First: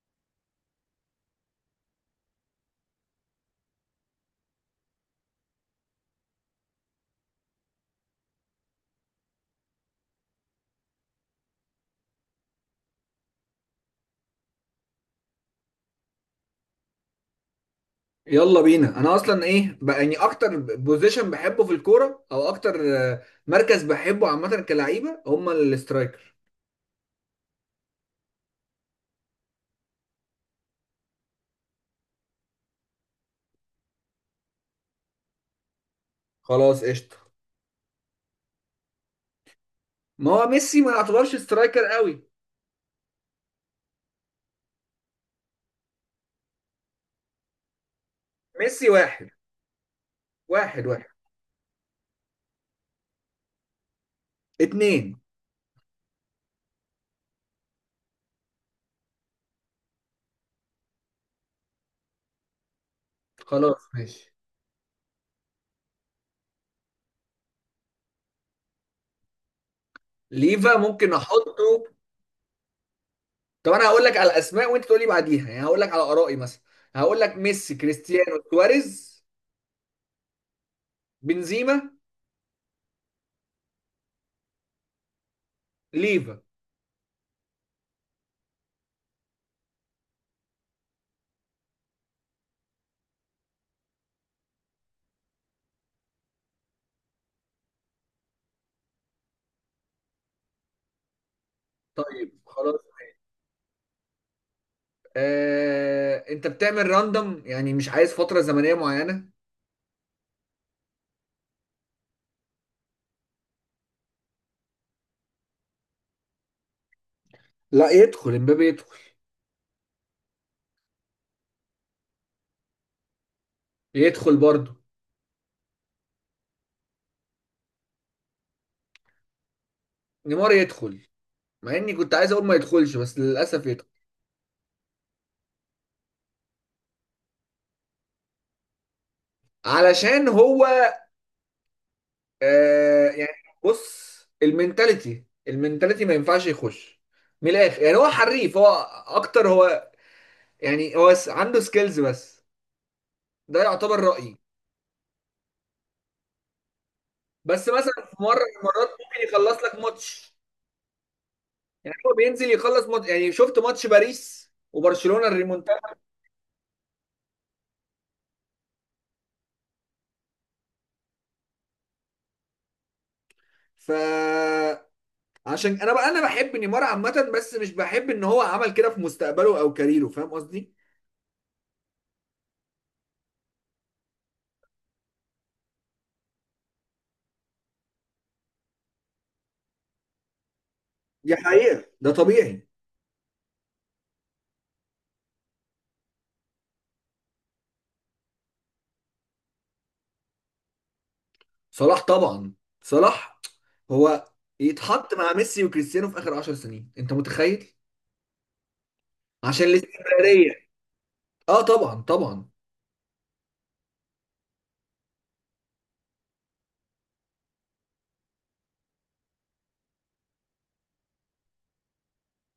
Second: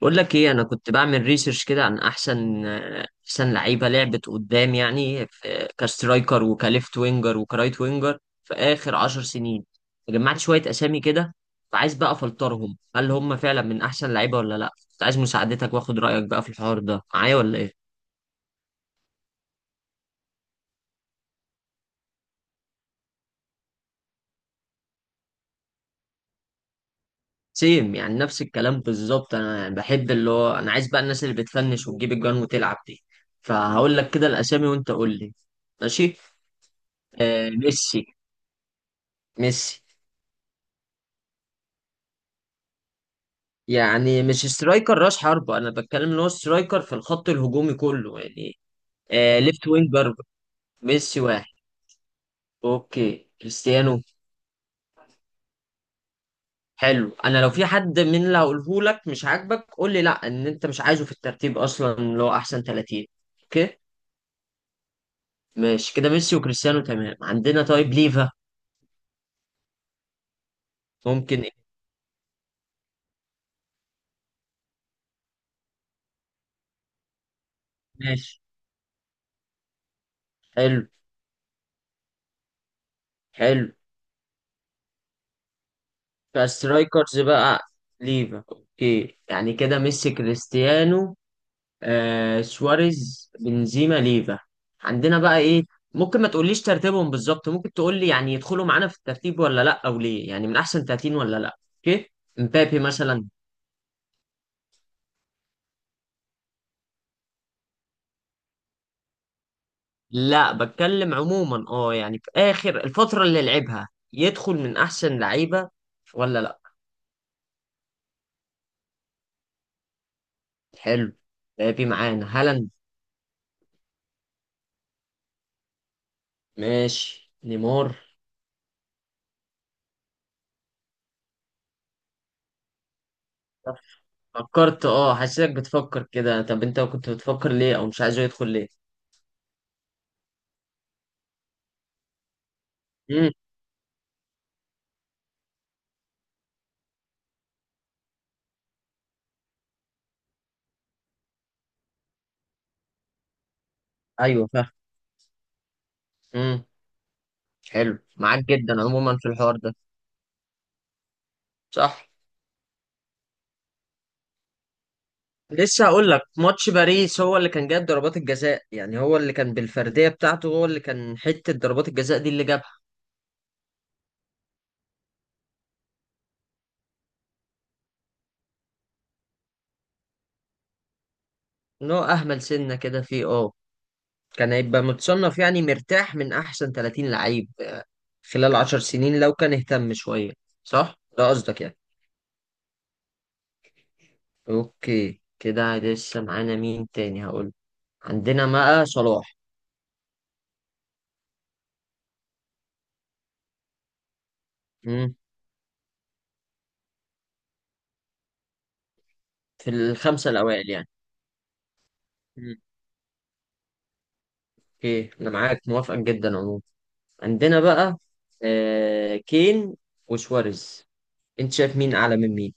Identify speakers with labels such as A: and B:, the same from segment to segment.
A: بقول لك ايه، انا كنت بعمل ريسيرش كده عن احسن لعيبه لعبت قدام يعني في كسترايكر وكليفت وينجر وكرايت وينجر في اخر عشر سنين. جمعت شويه اسامي كده، فعايز بقى افلترهم، هل هم فعلا من احسن لعيبه ولا لا؟ كنت عايز مساعدتك واخد رايك بقى في الحوار ده معايا، ولا ايه؟
B: يلا بينا. انا اصلا ايه بقى؟ يعني اكتر بوزيشن بحبه في الكوره، او اكتر مركز بحبه عامه كلعيبه، هما الاسترايكر.
A: سيم يعني، نفس الكلام بالظبط. انا يعني بحب اللي هو، انا عايز بقى الناس اللي بتفنش وتجيب الجوان وتلعب دي. فهقول لك كده الاسامي وانت قول لي. ماشي.
B: خلاص، قشطه.
A: آه، ميسي. ميسي
B: ما هو ميسي ما يعتبرش سترايكر قوي.
A: يعني مش سترايكر راس حربة، انا بتكلم ان هو سترايكر في الخط الهجومي كله يعني.
B: ميسي واحد.
A: آه، ليفت وينج جاربر.
B: واحد
A: ميسي واحد. اوكي، كريستيانو.
B: اتنين.
A: حلو. انا لو في حد من اللي هقوله لك مش عاجبك قول لي لا، ان انت مش عايزه في الترتيب اصلا، اللي هو احسن 30. اوكي.
B: خلاص ماشي.
A: ماشي كده، ميسي وكريستيانو تمام عندنا. طيب ليفا؟
B: ليفا ممكن
A: ممكن إيه؟
B: احطه. طب انا هقول لك على الاسماء وانت تقول لي بعديها، يعني هقول لك على ارائي مثلا. هقول لك ميسي،
A: ماشي.
B: كريستيانو، سواريز،
A: حلو.
B: بنزيما،
A: حلو.
B: ليفا.
A: فسترايكرز بقى. ليفا اوكي، يعني كده ميسي، كريستيانو، آه، سواريز، بنزيما، ليفا. عندنا بقى ايه؟ ممكن ما تقوليش ترتيبهم بالظبط، ممكن تقولي يعني يدخلوا معانا في الترتيب ولا لا، او ليه، يعني من احسن 30 ولا لا. اوكي.
B: طيب
A: مبابي
B: خلاص.
A: مثلا؟
B: انت بتعمل راندوم؟ يعني مش عايز فترة زمنية معينة؟
A: لا، بتكلم عموما، اه يعني في اخر الفترة اللي لعبها، يدخل من احسن لعيبة ولا لا.
B: لا، يدخل، يدخل، امبابي يدخل.
A: حلو. مبابي معانا، هالاند.
B: يدخل برضه.
A: ماشي، نيمار.
B: نيمار يدخل، مع اني كنت عايز اقول ما يدخلش، بس للاسف
A: طب
B: يدخل.
A: فكرت، اه حسيتك بتفكر كده، طب انت كنت بتفكر ليه، او مش عايزه يدخل ليه؟
B: علشان هو، آه
A: امم
B: يعني بص، المينتاليتي ما ينفعش يخش. من الاخر يعني، هو حريف، هو اكتر، هو يعني عنده سكيلز بس. ده يعتبر رأيي.
A: ايوه، فاهم. امم
B: بس
A: حلو،
B: مثلا في مره
A: معاك
B: من
A: جدا
B: المرات
A: عموما
B: ممكن
A: في الحوار
B: يخلص لك
A: ده.
B: ماتش. يعني
A: صح.
B: هو بينزل يخلص يعني شفت ماتش باريس وبرشلونة الريمونتادا.
A: لسه هقول لك، ماتش باريس هو اللي كان جايب ضربات الجزاء، يعني هو اللي كان بالفرديه بتاعته، هو اللي كان حته ضربات الجزاء دي اللي جابها.
B: ف عشان انا بقى انا بحب نيمار عامة، بس مش بحب ان هو عمل كده في مستقبله او كاريره. فاهم قصدي؟
A: ان هو اهمل سنه كده فيه، اه، كان هيبقى متصنف يعني مرتاح من احسن 30 لعيب خلال 10 سنين لو كان اهتم شويه. صح، ده
B: دي
A: قصدك يعني.
B: حقيقة، ده طبيعي.
A: اوكي، كده لسه معانا مين تاني هقول؟ عندنا بقى صلاح.
B: صلاح طبعا. صلاح، هو يتحط
A: مم.
B: مع ميسي وكريستيانو في اخر 10 سنين، انت متخيل؟ عشان
A: في الخمسه
B: الاستمرارية.
A: الاوائل يعني.
B: اه طبعا، طبعا.
A: مم. اوكي، انا معاك موافق جدا عموما. عندنا بقى، آه، كين وسواريز. انت شايف مين اعلى من مين؟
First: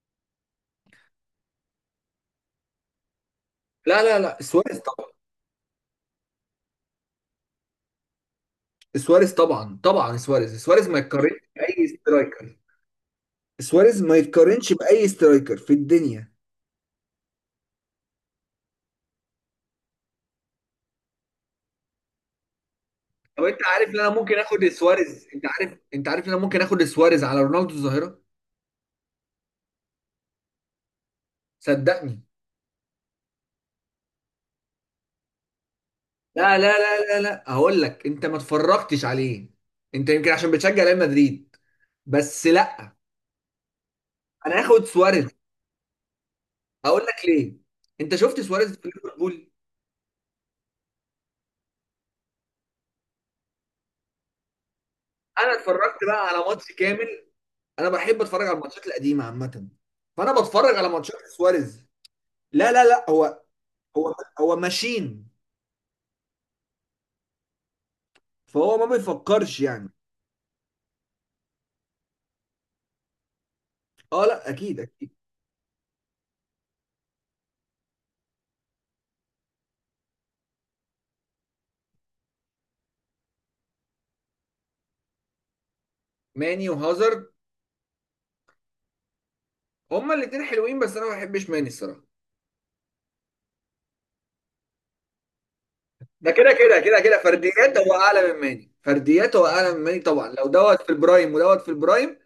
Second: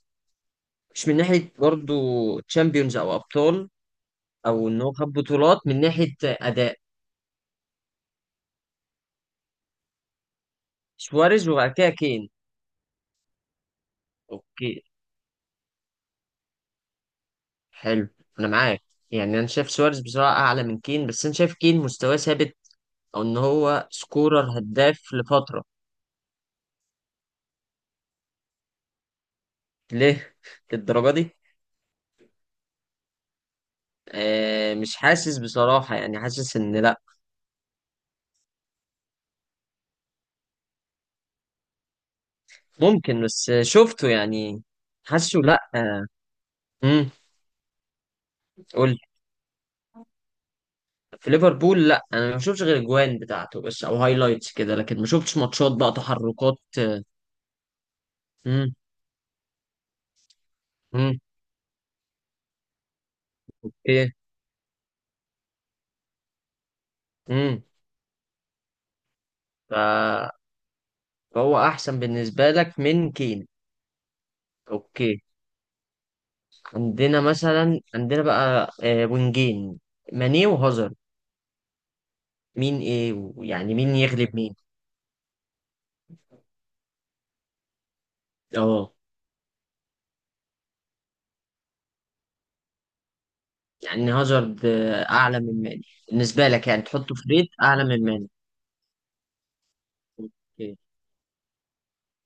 A: مش من ناحية برضو تشامبيونز او ابطال،
B: لا لا لا،
A: او
B: سواريز
A: ان هو
B: طبعا.
A: خد بطولات، من ناحية اداء.
B: سواريز طبعا، طبعا. سواريز، سواريز ما يتقارنش
A: سواريز وبعد
B: باي
A: كده كين.
B: سترايكر. سواريز ما
A: اوكي.
B: يتقارنش باي سترايكر في الدنيا.
A: حلو. انا معاك، يعني انا شايف سواريز بصراحة اعلى من كين، بس انا شايف كين مستواه ثابت، او ان
B: طب انت
A: هو
B: عارف ان انا ممكن
A: سكورر
B: اخد
A: هداف
B: سواريز؟ انت
A: لفترة.
B: عارف، انت عارف ان انا ممكن اخد سواريز على رونالدو الظاهره؟
A: ليه للدرجة دي؟
B: صدقني.
A: آه، مش حاسس بصراحة، يعني حاسس
B: لا
A: ان
B: لا لا
A: لا.
B: لا لا، هقول لك. انت ما اتفرجتش عليه. انت يمكن عشان بتشجع ريال مدريد، بس لا.
A: ممكن، بس شفته
B: انا
A: يعني.
B: هاخد سواريز.
A: حاسه لا.
B: هقول
A: آه.
B: لك ليه. انت شفت سواريز في
A: قول.
B: ليفربول؟
A: في ليفربول، لا انا ما شفتش غير الجوان بتاعته بس، او هايلايتس كده، لكن ما شفتش
B: انا
A: ماتشات بقى،
B: اتفرجت بقى على
A: تحركات.
B: ماتش كامل. انا بحب اتفرج على
A: امم
B: الماتشات القديمه عامه. فانا بتفرج على
A: امم
B: ماتشات سواريز. لا لا لا، هو
A: ايه؟
B: هو هو ماشين.
A: امم
B: فهو ما بيفكرش
A: ف...
B: يعني.
A: فهو احسن بالنسبه لك من كين.
B: اه، لا اكيد اكيد.
A: اوكي. عندنا مثلا، عندنا بقى آه، وينجين، ماني وهازارد. مين ايه، ويعني مين يغلب مين؟
B: ماني وهازارد،
A: اه.
B: هما الاتنين حلوين، بس انا ما بحبش ماني الصراحه.
A: يعني هازارد آه، اعلى من ماني
B: ده
A: بالنسبه
B: كده
A: لك،
B: كده
A: يعني
B: كده
A: تحطه
B: كده،
A: في ريت
B: فرديات
A: اعلى
B: هو
A: من ماني.
B: اعلى من ماني، فرديات هو اعلى من ماني طبعا، لو
A: اوكي.
B: دوت في البرايم ودوت في البرايم.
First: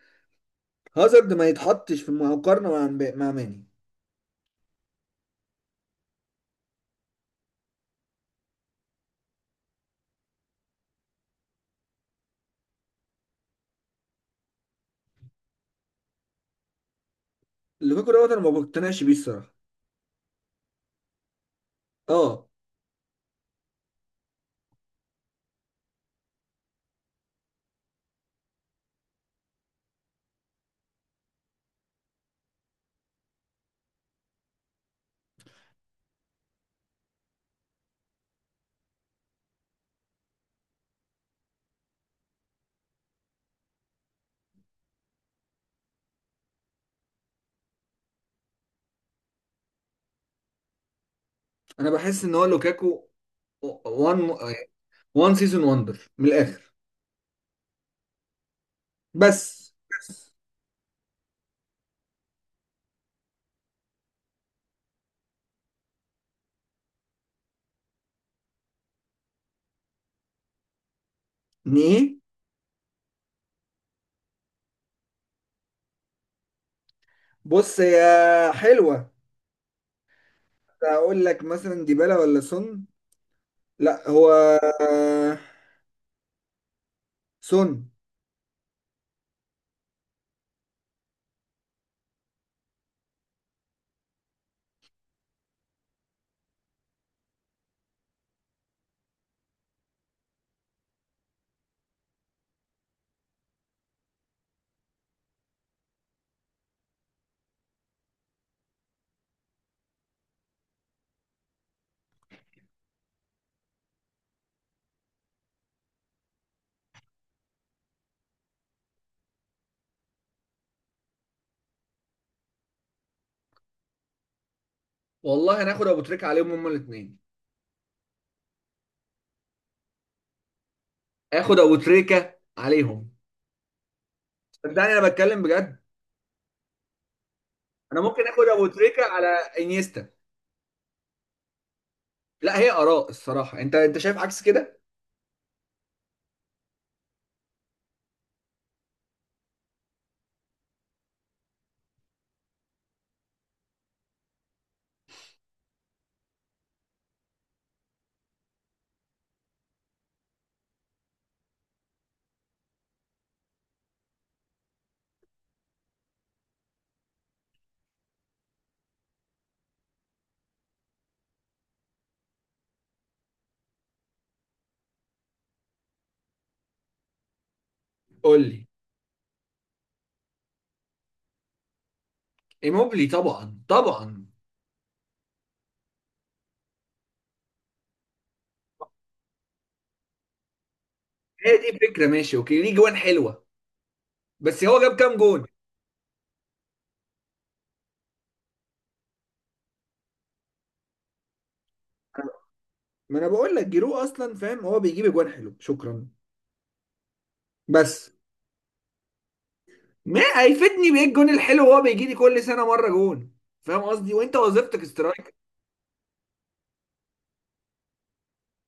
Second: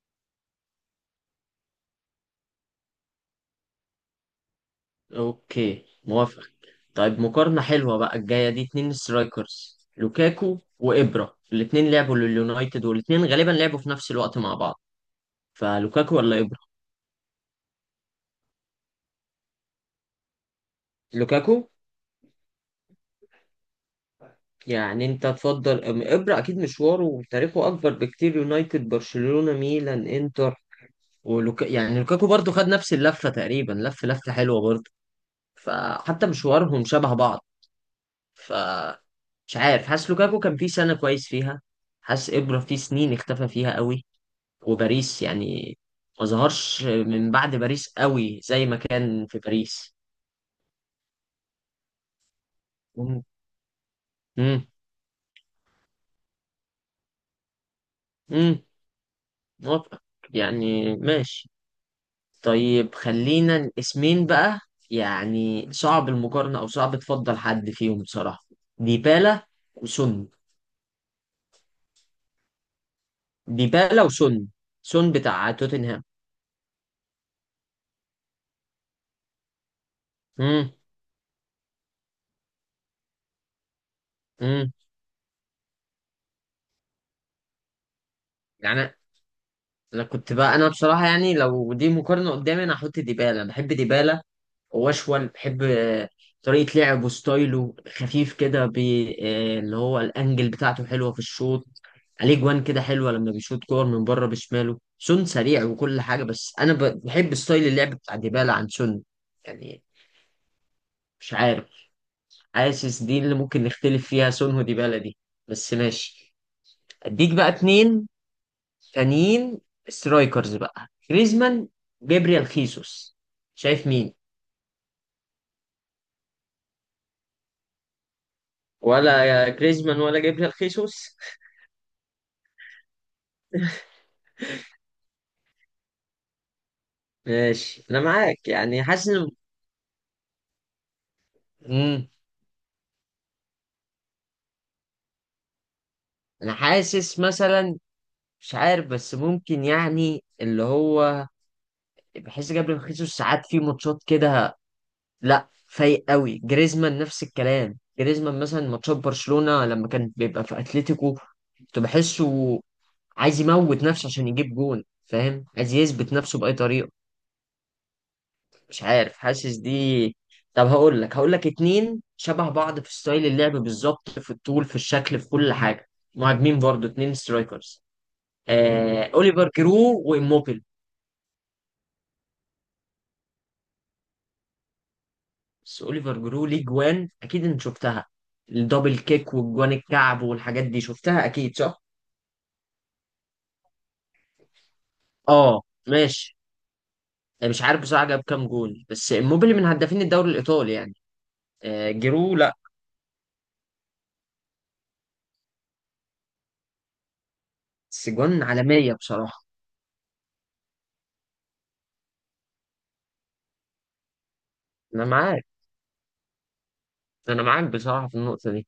B: هازارد ما يتحطش في المقارنه مع ماني.
A: اوكي، موافق. طيب مقارنة حلوة بقى الجاية دي، اتنين سترايكرز، لوكاكو وإبرا. الاتنين لعبوا لليونايتد، والاتنين غالبا لعبوا في نفس الوقت مع بعض. فلوكاكو ولا إبرا؟
B: لوكاكو دوت، انا ما بقتنعش بيه الصراحه.
A: لوكاكو؟
B: اه.
A: يعني انت تفضل إبرا اكيد مشواره وتاريخه اكبر بكتير، يونايتد، برشلونة، ميلان، انتر. ولوكا يعني لوكاكو برضو خد نفس اللفة تقريبا، لف لفة حلوة برضو، فحتى مشوارهم شبه بعض. فمش عارف، حاسس لوكاكو كان فيه سنة كويس فيها، حاسس إبرا فيه سنين اختفى فيها قوي، وباريس يعني ما ظهرش من بعد باريس قوي زي ما كان في باريس.
B: انا بحس ان هو لوكاكو
A: مم.
B: وان
A: امم
B: وان سيزون وندر من الاخر.
A: امم
B: بس
A: موافقة،
B: بس.
A: يعني ماشي. طيب، خلينا الاسمين بقى، يعني صعب المقارنة او صعب تفضل حد فيهم بصراحة، ديبالا وسون.
B: ايه؟
A: ديبالا وسون، سون بتاع توتنهام.
B: بص يا حلوه،
A: امم
B: اقول لك مثلا ديبالا ولا سون؟ لا، هو
A: امم
B: سون.
A: يعني انا كنت بقى، انا بصراحة يعني لو دي مقارنة قدامي انا هحط ديبالا، بحب ديبالا واشول، بحب آه، طريقة لعبه، ستايله خفيف كده، آه، اللي هو الانجل بتاعته حلوة في الشوط، عليه جوان كده حلوة لما بيشوط كور من بره بشماله. سون سريع وكل حاجة، بس انا بحب ستايل اللعب بتاع ديبالا عن سون، يعني مش عارف. حاسس دي اللي ممكن نختلف فيها، سون وديبالا دي، بس ماشي. اديك بقى اتنين تانيين، سترايكرز بقى، جريزمان، جابريال خيسوس. شايف مين؟
B: والله هناخد ابو تريكه عليهم هما الاثنين.
A: ولا يا جريزمان ولا جابريال خيسوس؟
B: اخد ابو تريكه عليهم. صدقني انا بتكلم بجد.
A: ماشي، انا
B: انا ممكن اخد
A: معاك،
B: ابو
A: يعني
B: تريكه
A: حاسس
B: على انيستا.
A: امم
B: لا، هي اراء الصراحه. انت، انت شايف عكس كده؟
A: انا حاسس مثلا، مش عارف، بس ممكن يعني اللي هو، بحس جابريل خيسوس ساعات في ماتشات كده لا فايق قوي. جريزمان نفس الكلام، جريزمان مثلا ماتشات برشلونة لما كان بيبقى في اتلتيكو، كنت بحسه عايز يموت نفسه عشان يجيب جون، فاهم، عايز يثبت نفسه بأي طريقة. مش عارف، حاسس دي. طب هقول لك اتنين شبه بعض في ستايل اللعب بالظبط، في الطول، في الشكل، في كل حاجه، مهاجمين برضو، اتنين سترايكرز،
B: قول لي.
A: اوليفر جرو واموبيل.
B: ايموبلي طبعا طبعا.
A: بس اوليفر جرو ليه جوان اكيد انت شفتها، الدبل كيك، والجوان الكعب، والحاجات دي شفتها
B: هي
A: اكيد،
B: دي
A: صح؟
B: فكره، ماشي اوكي، ليه جوان حلوه، بس هو جاب كام جون؟
A: اه ماشي، مش عارف بصراحه جاب كام جول، بس اموبيل من هدافين الدوري الايطالي يعني. جرو لا،
B: ما انا بقول لك جيرو اصلا، فاهم، هو بيجيب اجوان حلو، شكرا،
A: بس
B: بس.
A: جوان عالميه بصراحه.
B: ما هيفيدني بايه الجون الحلو وهو بيجي لي كل سنه مره جون؟ فاهم قصدي؟ وانت وظيفتك
A: انا
B: سترايك.
A: معاك، انا معاك بصراحه في النقطه دي.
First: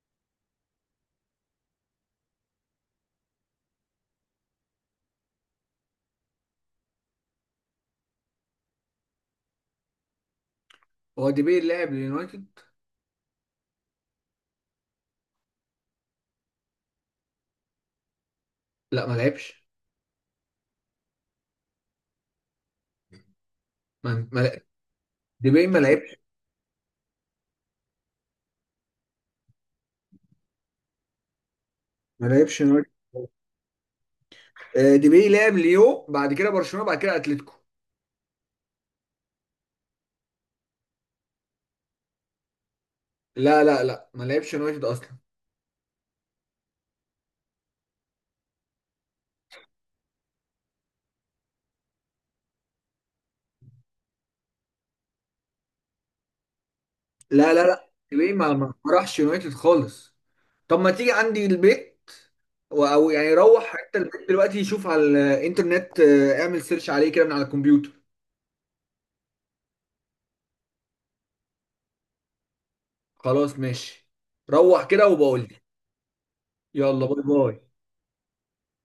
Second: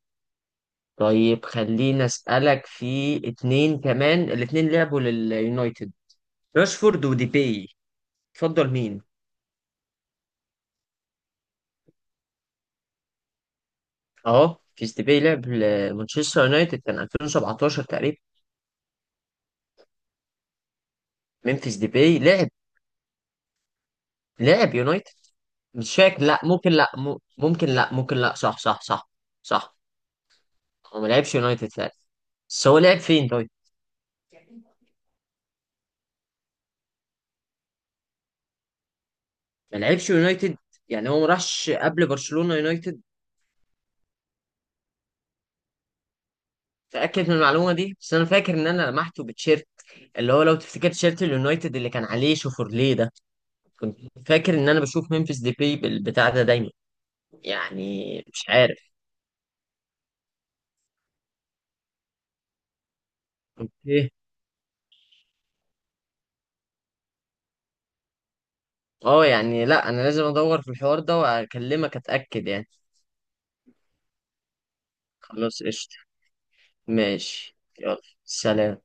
A: طيب خليني أسألك في اتنين كمان، الاتنين لعبوا لليونايتد، راشفورد وديباي، تفضل مين؟
B: هو ديبي لعب لليونايتد؟
A: اه، ممفيس ديباي لعب لمانشستر يونايتد كان 2017 تقريبا.
B: لا، ما لعبش.
A: ممفيس ديباي لعب،
B: ما ما لع-
A: لعب يونايتد.
B: ديبي ما
A: مش
B: لعبش.
A: فاكر، لا ممكن، لا م- ممكن لا، ممكن لا، صح. هو ما لعبش يونايتد فعلا.
B: ما لعبش
A: بس هو لعب
B: يونايتد.
A: فين طيب؟
B: ديبي لعب ليو، بعد كده برشلونه، بعد كده اتلتيكو.
A: ما لعبش يونايتد، يعني هو ما راحش قبل برشلونة يونايتد؟
B: لا لا لا، ما لعبش يونايتد اصلا.
A: تأكد من المعلومة دي، بس أنا فاكر إن أنا لمحته بتشيرت، اللي هو لو تفتكر تيشيرت اليونايتد اللي كان عليه شوفورليه ده، كنت فاكر ان انا بشوف ممفيس ديباي بالبتاع ده دايما.
B: لا لا لا،
A: يعني
B: ديبي
A: مش
B: ما
A: عارف.
B: راحش يونايتد خالص. طب ما تيجي عندي البيت، او يعني روح حتى
A: اوكي.
B: البيت دلوقتي، يشوف على الانترنت، اعمل سيرش عليه كده من على الكمبيوتر.
A: اه يعني لا، انا لازم ادور في الحوار ده واكلمك اتاكد يعني.
B: خلاص ماشي. روح كده وبقول لي.
A: خلاص قشطه.
B: يلا، باي
A: ماشي،
B: باي.
A: يلا. سلام.